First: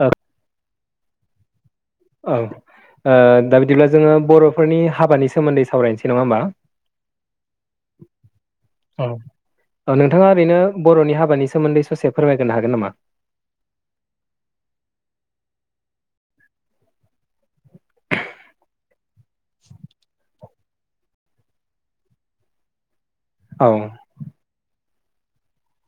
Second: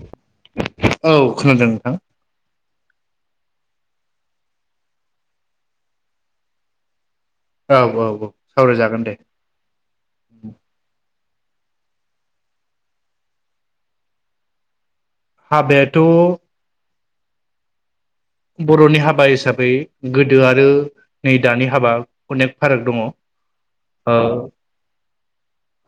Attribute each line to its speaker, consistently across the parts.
Speaker 1: औ
Speaker 2: औ खोनादों नोंथां
Speaker 1: औ ओ दा बिदिब्ला जोङो बर'फोरनि हाबानि सोमोन्दै सावरायनोसै नङा होमबा
Speaker 2: औ औ औ सावरायजागोन दे
Speaker 1: औ नोंथाङा ओरैनो बर'नि हाबानि सोमोन्दै ससे फोरमायग्रो हागोन नामा?
Speaker 2: हाबायाथ' बर'नि हाबा हाबा हिसाबै गोदो आरो नै दानि हाबा अनेक फाराग दङ औ
Speaker 1: औ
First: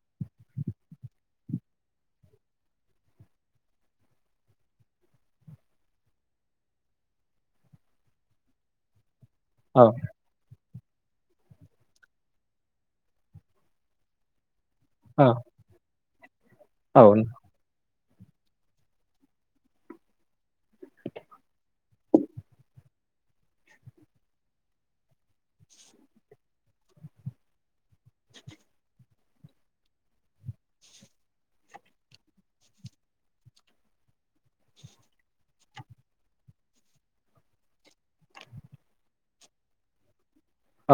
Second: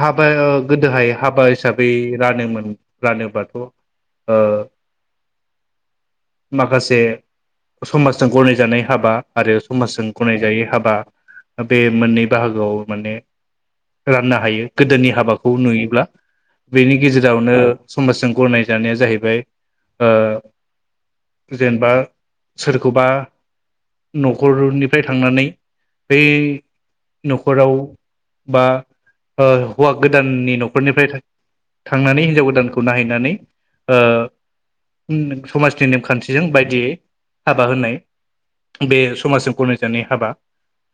Speaker 2: हाबाया गोदोहाय हाबा हिसाबै रानोमोन रानोबाथ' माखासे ओ समाजजों गनायजानाय हाबा आरो
Speaker 1: औ
Speaker 2: समाजजों गनायजायै हाबा बे मोननै बाहागोआव माने राननो हायो हायो गोदोनि
Speaker 1: औ
Speaker 2: हाबाखौ नुयोब्ला बेनि
Speaker 1: औ
Speaker 2: गेजेरावनो समाजजों गनाय जानाया जाहैबाय जेनेबा सोरखौबा न'खरनिफ्राय थांनानै बै न'खराव बा हौवा गोदाननि न'खरनिफ्राय थांनानै हिनजाव गोदानखौ नायहैनानै समाजनि नेमखान्थिजों बायदियै हाबा होनाय बे समाजजों गमजानाय हाबा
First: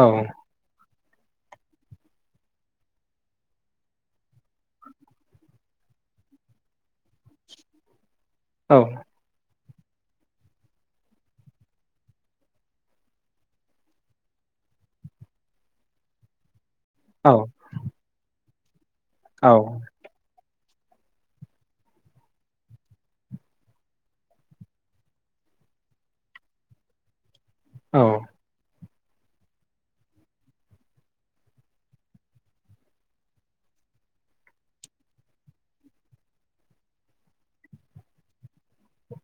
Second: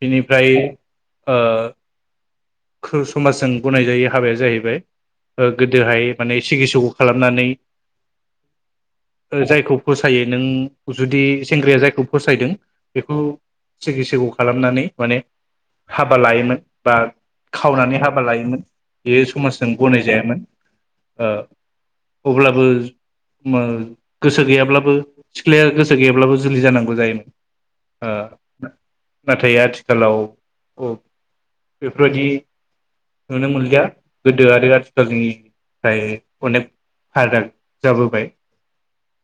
Speaker 1: औ
Speaker 2: [unintelligible] समाजजों गनायजायै हाबाया जाहैबाय गोदोहाय माने सिखित्सखौ खालामनानै
Speaker 1: औ
Speaker 2: जायखौ फसायो नों जुदि सेंग्राया जायखौ फसायदों बेखौ सिगि सिगि खालामनानै माने हाबा लायोमोन बा
Speaker 1: औ
Speaker 2: खावनानै हाबा लायोमोन बेयो समाजजों गनायजायामोन अब्लाबो गोसो गैयाब्लाबो सिख्लाया गोसो गैयाब्लाबो जुलि जानांगौ जायोमोन औ नाथाय आथिखालाव ओ बेफोरबायदि नुनो मोनलिया गोदो आरो आथिखालनिफ्राय अनेक फाराग जाबोबाय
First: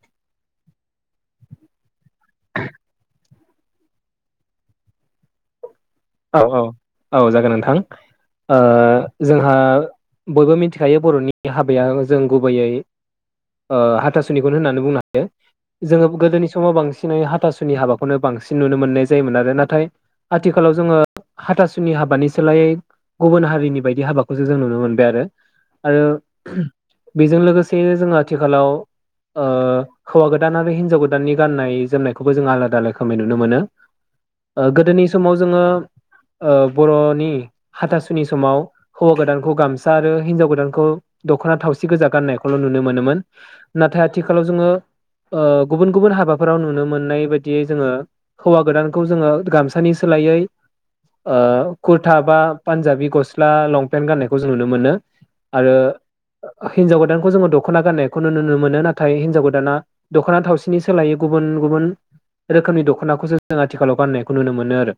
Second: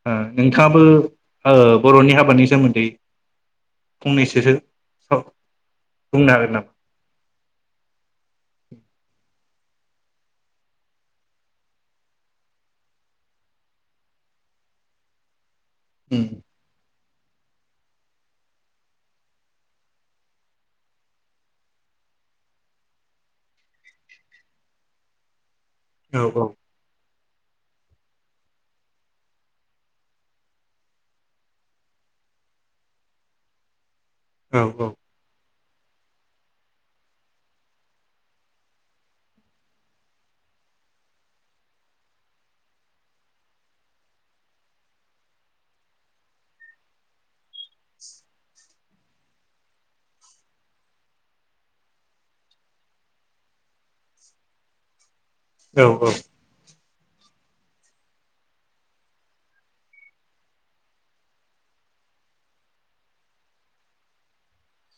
Speaker 2: ओ नोंथाङाबो ओ बर'नि हाबानि सोमोन्दै फंनैसोसो औ
Speaker 1: औ औ औ जागोन नोंथां ओ जोंहा बयबो मिथिखायो बर'नि हाबाया जों गुबैयै ओ हाथासुनिखौनो होननानै बुंनो हायो जोङो गोदोनि समाव बांसिन हाथासुनि हाबाखौनो बांसिन नुनो मोननाय जायोमोन आरो ना आथिखालाव जोङो हाथासुनि हाबानि सोलाय गुबुन हारिनि बायदि हाबाखौसो जों नुनो मोनबाय आरो
Speaker 2: औ औ
Speaker 1: बेजों लोगोसे जोङो आथिखालाव ओ हौवा गोदान आरो हिन्जाव गोदाननि गाननाय जोमनायखौबो जों आलादा रोखोमै नुनो मोनो
Speaker 2: औ
Speaker 1: ओ गोदोनि
Speaker 2: औ
Speaker 1: समाव जोङो ओ बर'नि हाथासुनि समाव हौवा गोदानखौ गामसा आरो हिनजाव गोदानखौ दख'ना थावसि गोजा गाननायखौल' नुनो मोनोमोन नाथाय आथिखालाव जोङो ओ गुबुन गुबुन हाबाफोराव नुनो मोननाय बायदियै जोङो हौवा गोदानखौ जोङो गामसानि सोलायै ओ कुरथा बा पान्जाबि गस्ला लंपेन्ट गाननायखौ जों नुनो मोनो आरो
Speaker 2: औ औ
Speaker 1: हिनजाव गोदानखौ जोङो दख'ना गाननायखौ नुनो मोनो नाथाय हिन्जाव गोदाना दख'ना थावसिनि सोलायै गुबुन गुबुन रोखोमनि दख'नाखौसो जों आथिखालाव गाननायखौ नुनो मोनो आरो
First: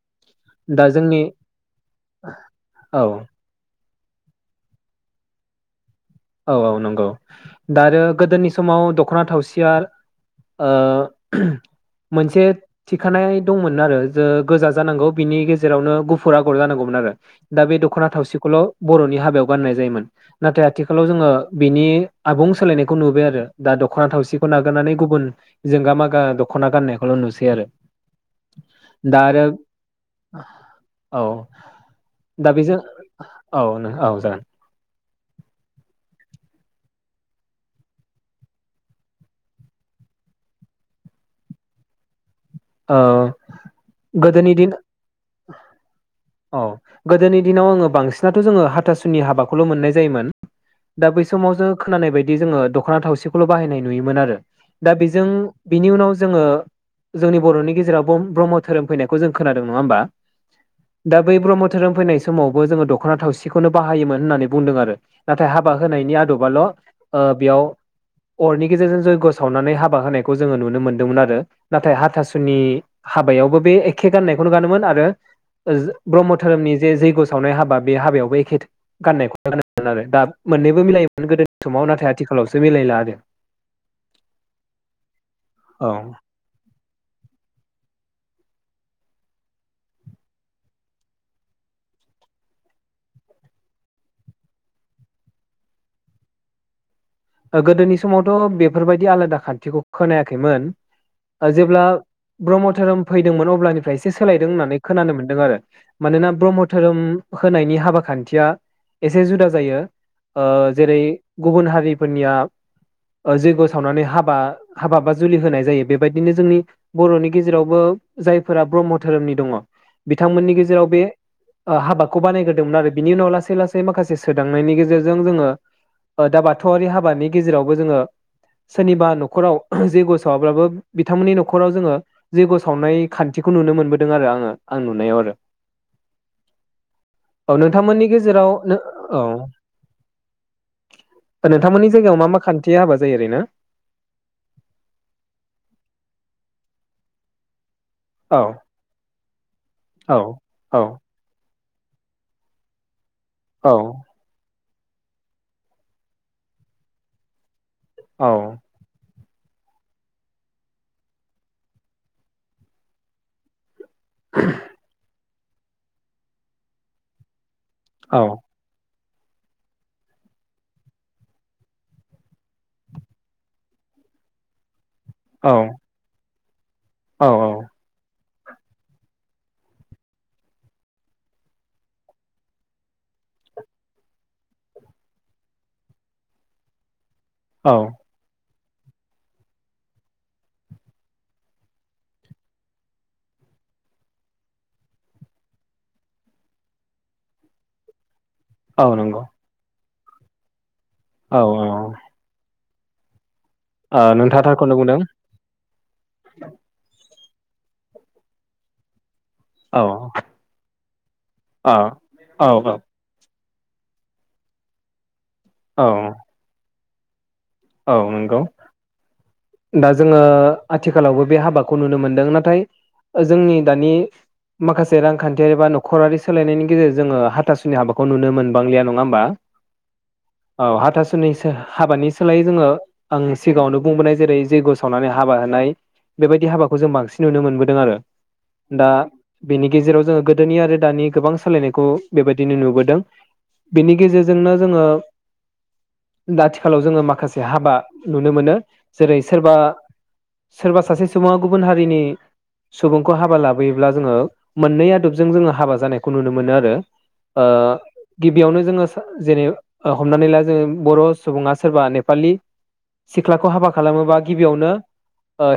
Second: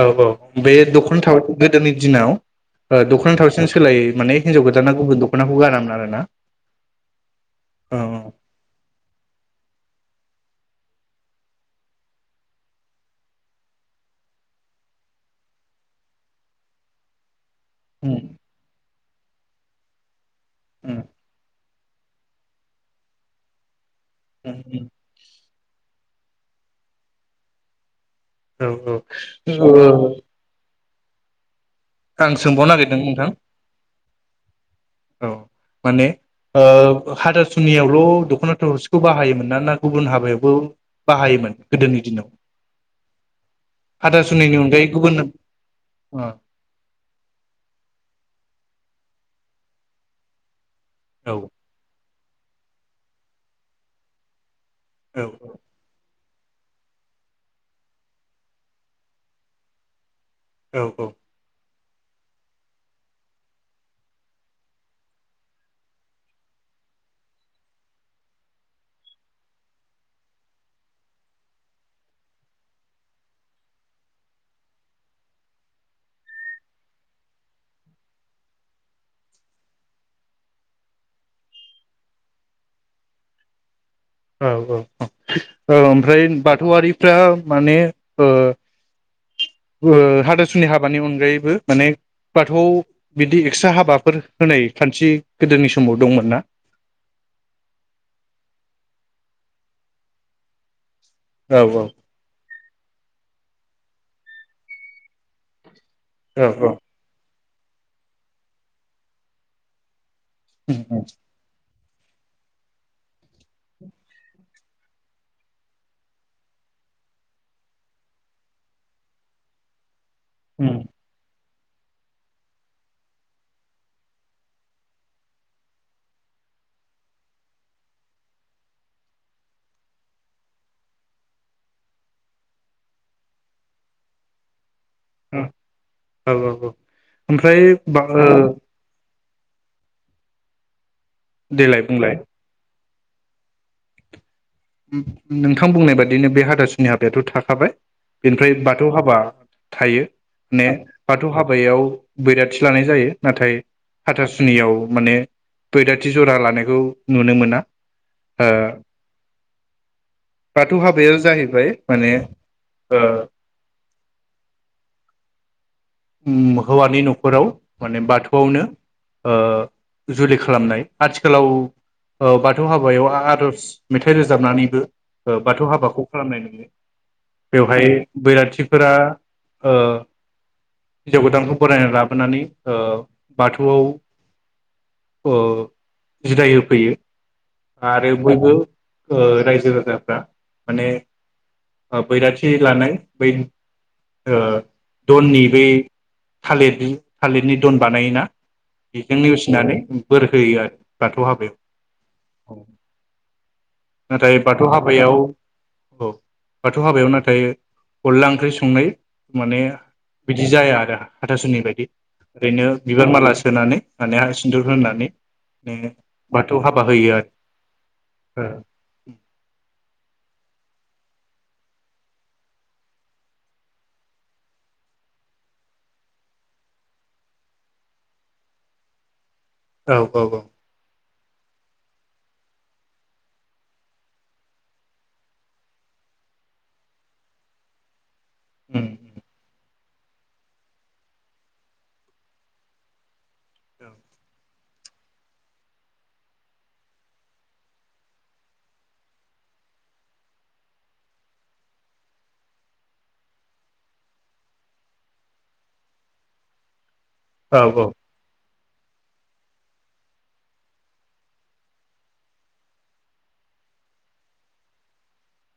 Speaker 2: औ औ बे
Speaker 1: दा
Speaker 2: दख'ना
Speaker 1: जोंनि
Speaker 2: थाव गोदोनि दिनाव ओ
Speaker 1: औ
Speaker 2: दख'ना थावसिन सोलायै माने हिनजाव गोदाना गुबुन दख'नाखौ गानामोन आरोना
Speaker 1: औ औ नंगौ दा
Speaker 2: औ
Speaker 1: आरो गोदोनि समाव दख'ना थावसिया ओ मोनसे थिखानाय दंमोन आरो जो गोजा जानांगौ बिनि गेजेरावनो गुफुर आगर जानांगौमोन आरो दा बे दख'ना
Speaker 2: उम
Speaker 1: थावसिखौल' बर'नि हाबायाव गाननाय जायोमोन नाथाय आथि
Speaker 2: उम
Speaker 1: खालाव जोङो बिनि आबुं सोलायनायखौ नुबाय आरो दा द खना थावसिखौ
Speaker 2: उम
Speaker 1: नागिरनानै गुबुन जोंगा मा गा दख'ना गाननायखौल' नुसै आरो
Speaker 2: औ
Speaker 1: दा आरो
Speaker 2: औ [unintelligible]
Speaker 1: औ
Speaker 2: आं
Speaker 1: दा
Speaker 2: सोंबावनो
Speaker 1: बेजों
Speaker 2: नागिरदों नोंथां
Speaker 1: औ जागोन
Speaker 2: औ माने ओ हाथासुनियावल' दख'ना थावसिखौ बाहायोमोन ना ना गुबुन हाबायावबो बाहायोमोन गोदोनि दिनाव
Speaker 1: ओ गोदोनि
Speaker 2: हाथासुनिनि
Speaker 1: दिन
Speaker 2: अनगायै गुबुन
Speaker 1: औ गोदोनि दिनाव आङो बांसिनाथ' जोङो हाथासुनि हाबाखौल' मोननाय जायोमोन दा बै
Speaker 2: औ
Speaker 1: समाव जों खोनानाय बाय दि जोङो दख'ना थावसिखौल' बाहायनाय नुयोमोन आरो दा बेजों बिनि उनाव जोङो जोंनि बर'नि गेराव ब्रह्म धोरोम फैनायखौ खोनादों नङा होमबा
Speaker 2: औ औ
Speaker 1: दा बै ब्रह्म धोरोम धोरोम फैनाय समावबो जोङो दख'ना थावसिखौनो बाहायोमोन होननानै बुंदों आरो नाथाय हाबा होनायनि आदबाल' बेयाव अरनि गेजेरजों जैयग्य' सावनानै हाबा होनायखौ जोङो नुनो मोनदोंमोन आरो नाथाय हाथासुनि हाबायावबो बे एखे गान्नायखौनो गानोमोन आरो ब्रह्म धोरोमनि जे जै्यग' सावनाय हाबा बे हाबायावबो एखे गाननायखौनो गानोमोन आरो दा मोननैबो मिलायोमोन गोदोनि समाव नाथाय आथिखालावसो मिलायला आरो
Speaker 2: औ औ औ औ ओमफ्राय बाद बाथौआरिफ्रा माने हाथासुनि हाबानि अनगायैबो माने बाथौआव बिदि एक्सट्रा हाबाफोर होनाय खान्थि गोदोनि समाव दंमोनना?
Speaker 1: गोदोनि समावथ' बेफोरबायदि आलादा खान्थिखौ खोनायाखैमोन
Speaker 2: औ
Speaker 1: जेब्ला ब्रह्म धोरोम फैदोंमोन अब्लानिफ्राय एसे सोलायदों होननानै खोनानो मोन्दों आरो मानोना
Speaker 2: औ
Speaker 1: ब्रह्म
Speaker 2: औ
Speaker 1: धोरोम होनायनि हाबा खान्थिया एसे जुदा जायो जेरै
Speaker 2: उम
Speaker 1: गुबुन हारि फोरनिया जैग्य' सावनानै हाबा हाबा बा जुलि होनाय जायो बेबायदिनो जोंनि बर'नि गेजेरावबो जायफोरा ब्रह्म धोरोमनि दङ बिथांमोननि
Speaker 2: उम
Speaker 1: गेजेराव बे हाबाखौ बानायग्रदोंमोन आरो बिनि उनाव लासै लासै माखासे सोदांनायनि गेजेरजों जोङो दा बाथौ बाथौआरि हाबानि गेजेरावबो जोङो सोरनिबा न'खराव जैग्य साववाबबो बिथांमोननि न'खराव जोङो जैग्य सावनाय खान्थिखौ नुनो मोनबोदों आरो आङो आं नुनायाव आरो
Speaker 2: औ औ औ
Speaker 1: औ
Speaker 2: ओमफ्राय
Speaker 1: नोंथांमोननि गेजेराव नो औ
Speaker 2: देलाय
Speaker 1: नोंथांमोननि
Speaker 2: बुंलाय
Speaker 1: जायायाव मा मा खानथि हाबा जायो आरो ना
Speaker 2: नोंथां बुंनाय बादिनो बे हाथासुनि हाबायाथ' थाखाबाय
Speaker 1: औ
Speaker 2: बेनिफ्राय बाथौ हाबा थायो
Speaker 1: औ
Speaker 2: ने
Speaker 1: औ
Speaker 2: बाथौ हाबा बैयाव बैराथि लानाय जायो नाथाय
Speaker 1: औ
Speaker 2: हाथासुनियाव माने बैराथि जरा लानायखौ नुनो मोना
Speaker 1: औ
Speaker 2: ओ बाथौ हाबाया जाहैबाय माने
Speaker 1: [inaudible]
Speaker 2: हौवानि न'खराव माने
Speaker 1: औ
Speaker 2: बाथौआवनो ओ जुलि खालामनाय आथिखालाव बाथौ हाबायाव आरज मेथाइ रोजाबनानैबो
Speaker 1: औ
Speaker 2: बाथौ हाबाखौ खालामनाय नुनो बे
Speaker 1: औ
Speaker 2: बेवहाय बैराथिफोरा हिनजाव गोदानखौ बरायनानै ओ लाबोनानै बाथौआव ओ जिराय होफैयो
Speaker 1: औ
Speaker 2: आरो बयबो रायजो राजाफ्रा माने बैराथि लानाय बै दननि बै थालिर थालिरनि दन बानायोना
Speaker 1: औ
Speaker 2: बेखौनो
Speaker 1: नंगौ
Speaker 2: नेवसिनानै बोर होयो आरो दाथ'
Speaker 1: औ औ
Speaker 2: हाबायाव औ
Speaker 1: ओ
Speaker 2: नाथाय
Speaker 1: नोंथाङा
Speaker 2: बाथौ
Speaker 1: थारखौनो बुंदों
Speaker 2: हाबायाव औ बाथौ हाबायाव नाथाय ओमफ्राय अनला ओंख्रि संनाय माने
Speaker 1: औ
Speaker 2: बिदि जाया आरो हाथासुनि बायदि
Speaker 1: औ
Speaker 2: ओरैनो बिबार माला सोनानै माने हा सिन्दुर होनानै
Speaker 1: औ
Speaker 2: बाथौ हाबा होयो आरो
Speaker 1: औ नंगौ दा जोङो आथिखालावबो बे हाबाखौ नुनो मोनदों नाथाय जोंनि दानि माखासे रांखान्थियारि बा न'खरारि सोलायनायनि गेजेरजों जोङो हाथासुनि हाबाखौ नुनो मोनबांलि नङा होनबा
Speaker 2: औ औ औ
Speaker 1: नि हाबानि सोलायै जोङो आं सिगाङावनो बुंबोनाय जेरै जैग्य सावनानै हाबा होनाय बेबायदि हाबाखौ जों बांसिन नुनो मोनबोदों आरो दा
Speaker 2: उम
Speaker 1: बेनि गेजेराव जोङो गोदोनि आरो दानि गोबां सोलायनायखौ बेबायदिनो नुबोदों बेनि गेजेरजोंनो जोङो आथिखालाव जोङो माखासे हाबा नुनो मोनो। जेरै सोरबा सोरबा सासे सुबुङा गुबुन हारिनि सुबुंखौ हाबा लाबोयोब्ला जोङो मोननै आदबजों जोङो हाबा जानायखौ नुनो मोनो आरो ओ
Speaker 2: औ औ
Speaker 1: गिबियावनो जोङो जेरै हमनानै ला जोङो बर' सुबुङा सोरबा नेपालि सिखलाखौ हाबा खालामोबा गिबियावनो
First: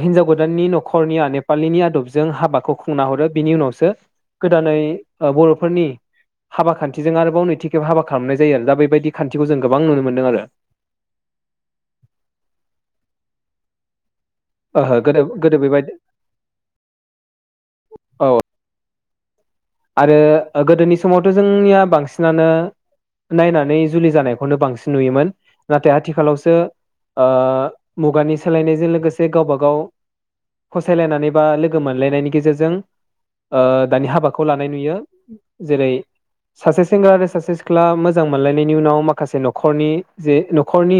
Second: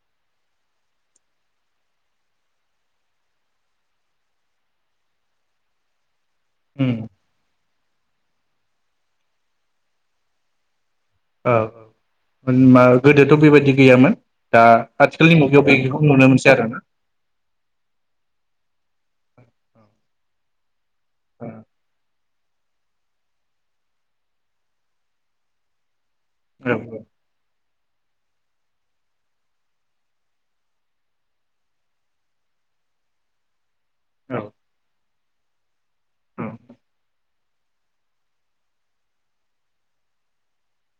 Speaker 1: हिनजाव गोदाननि न'खरनिया नेपालिनि आदबजों हाबाखौ खुंना हरो बिनि उनावसो गोदानै ओ बर'फोरनि हाबा
Speaker 2: उम
Speaker 1: खान्थिजों आरोबाव नैथि खेब हाबा खालामनाय जायो आरो दा बेबायदि खान्थिखौ जों गोबां नुनो मोनदों आरो
Speaker 2: औ उम मा गोदोथ' बेबायदि गैयामोन दा
Speaker 1: ओहो गोदो
Speaker 2: आथिखालनि
Speaker 1: गोदो
Speaker 2: मुगायाव
Speaker 1: बेबायदि
Speaker 2: बेखौ नुनो मोनसै आरोना
Speaker 1: औ आरो गोदोनि समावथ'
Speaker 2: औ
Speaker 1: जोंनिया बांसिन नानो नायनानै जुलि जानायखौनो बांसिन नुयोमोन नाथाय आथिखालावसो ओ मुगानि सोलायनायजों लोगोसे गावबा गाव फसायलायनानै बा लोगो मोनलायनायनि गेजेरजों ओ दानि
Speaker 2: औ
Speaker 1: खौ लानाय नुयो। जेरै
Speaker 2: औ
Speaker 1: सासे सेंग्रा आरो सासे सिखला मोजां मोनलायनायनि उनाव माखासे न'खरनि जे न'खरनि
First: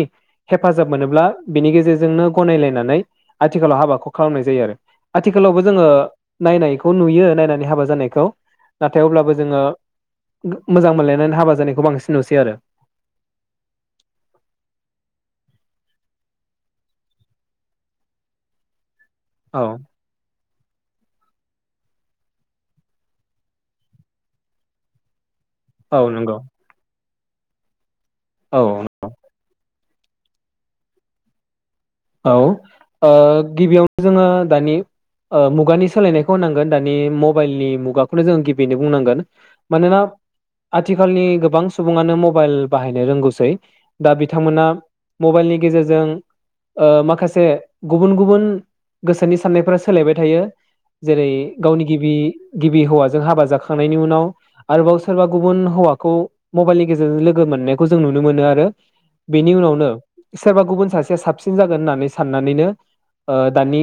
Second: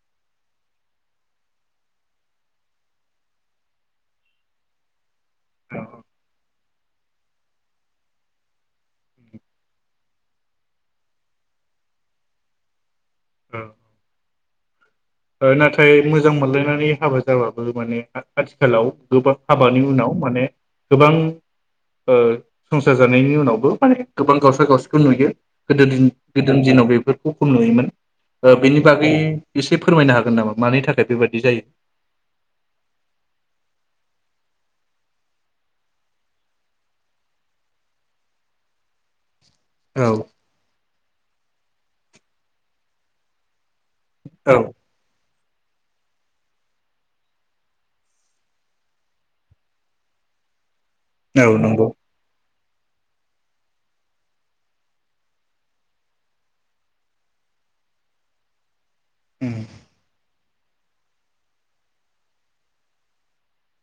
Speaker 1: हेफाजाब मोनोब्ला बिनि गेजेरजोंनो गनायलायनानै आथिखालाव हाबाखौ खालामनाय जायो आरो आथिखालावबो
Speaker 2: औ
Speaker 1: जोङो नायनाय खौ नुयो नायनानै हाबा जानायखौ नाथाय अब्लाबो जोङो मोजां मोनलायनानै हाबा जानायखौ बांसिन नुसै आरो
Speaker 2: औ ओ नाथाय मोजां मोनलायनानै हाबा जाबाबो माने आथिखालाव गोबाब
Speaker 1: औ
Speaker 2: हाबानि उनाव माने गोबां ओ संसार जानायनि उनावबो माने गोबां गावसारा गावस्रा नुयो गोदो दि
Speaker 1: औ नंगौ
Speaker 2: गोदोनि दिनाव बेफोर [inaudible] नुयोमोन
Speaker 1: औ
Speaker 2: बेनि बागै एसे फोरमायनो हागोन नामा मानि थाखाय बेबायदि जायो
Speaker 1: औ ओ गिबियावनो जोङो दानि ओ मुगानि सोलायनायखौ होनांगोन दानि मबाइलनि मुगाखौनो जोङो गिबिनो बुंनांगोन मानेना
Speaker 2: औ
Speaker 1: आ थिखालनि गोबां सुबुङानो मबाइल बाहायनो रोंगौसै दा
Speaker 2: औ
Speaker 1: बिथांमोना मबाइलनि गेजेरजों ओ माखासे गुबुन गुबुन गोसोनि साननायफोरा सोलायबाय थायो जेरै
Speaker 2: औ
Speaker 1: गावनि
Speaker 2: नंगौ
Speaker 1: गिबि गिबि हौवाजों हाबा जाखांनायनि उनाव आरोबाव सोरबा गुबुन हौवाखौ मबाइलनि गेजेरजों लोगो मोननायखौ जों नुनो मोनो आरो बेनि
Speaker 2: उम
Speaker 1: उनावनो सोरबा गुबुन सासेया साबसिन सिन जागोननानै साननानैनो दानि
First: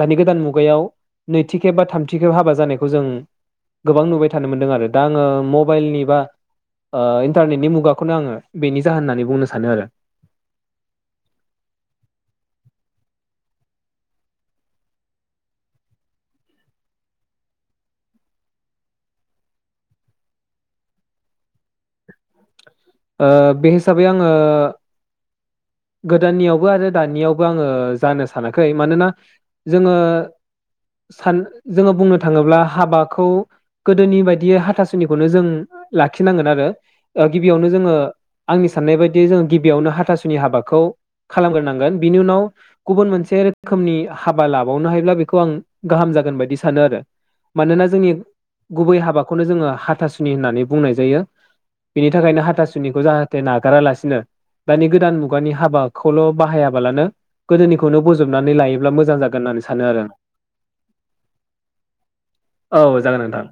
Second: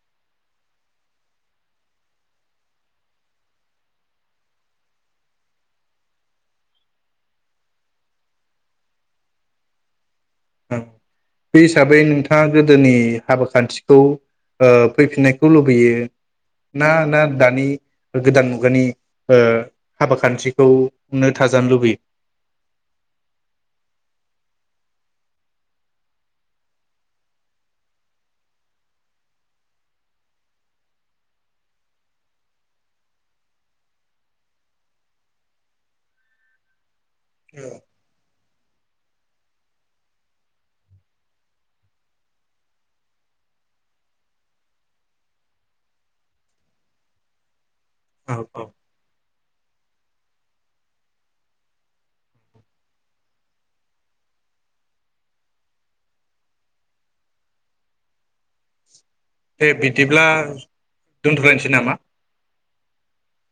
Speaker 1: दानि गोदान मुगायाव नैथि खेब बा थामथि खेब हाबा जानायखौ जों गोबां नुबाय थानो मोनदों आरो दा आङो मबाइलनि बा इन्टारनेटनि मुगाखौनो आङो बेनि जाहोन होननानै बुंनो सानो आरो
Speaker 2: बे हिसाबै नोंथाङा गोदोनि हाबा खान्थिखौ फैफिननायखौ लुबैयो ना ना दानि गोदान मुगानि हाबा खान्थिखौनो थाजानो लुबैयो।
Speaker 1: बे हिसाबै आङो गोदाननियावबो आरो दानियावबो आङो जानो सानाखै मानोना जोङो सान जोङो बुंनो थाङोब्ला हाबाखौ गोदोनि बायदि हाथासुनिखौनो जों लाखिनांगोन आरो गिबियावनो जोङो आंनि साननाय बायदि जों गिबियावनो हाथासुनि हाबाखौ खौ खालामग्रोनांगोन बिनि उनाव गुबुन मोनसे रोखोमनि हाबा लाबावनो हायोब्ला बेखौ आं गाहाम जागोन बायदि सानो आरो मानोना जोंनि
Speaker 2: औ औ
Speaker 1: गुबै हाबाखौ खौनो जोङो हाथासुनि होननानै बुंनाय जायो बेनि थाखायनो हाथासुनिखौ जाहाथे नागारालासिनो दानि गोदान मु मुगानि हाबाखौल' बाहायाबालानो गोदोनिखौनो बजबनानै लायोब्ला मोजां जागोन होननानै
Speaker 2: दे
Speaker 1: सानो आरो
Speaker 2: बिदिब्ला दोनथ'लनोसै नामा
Speaker 1: औ जागोन नोंथां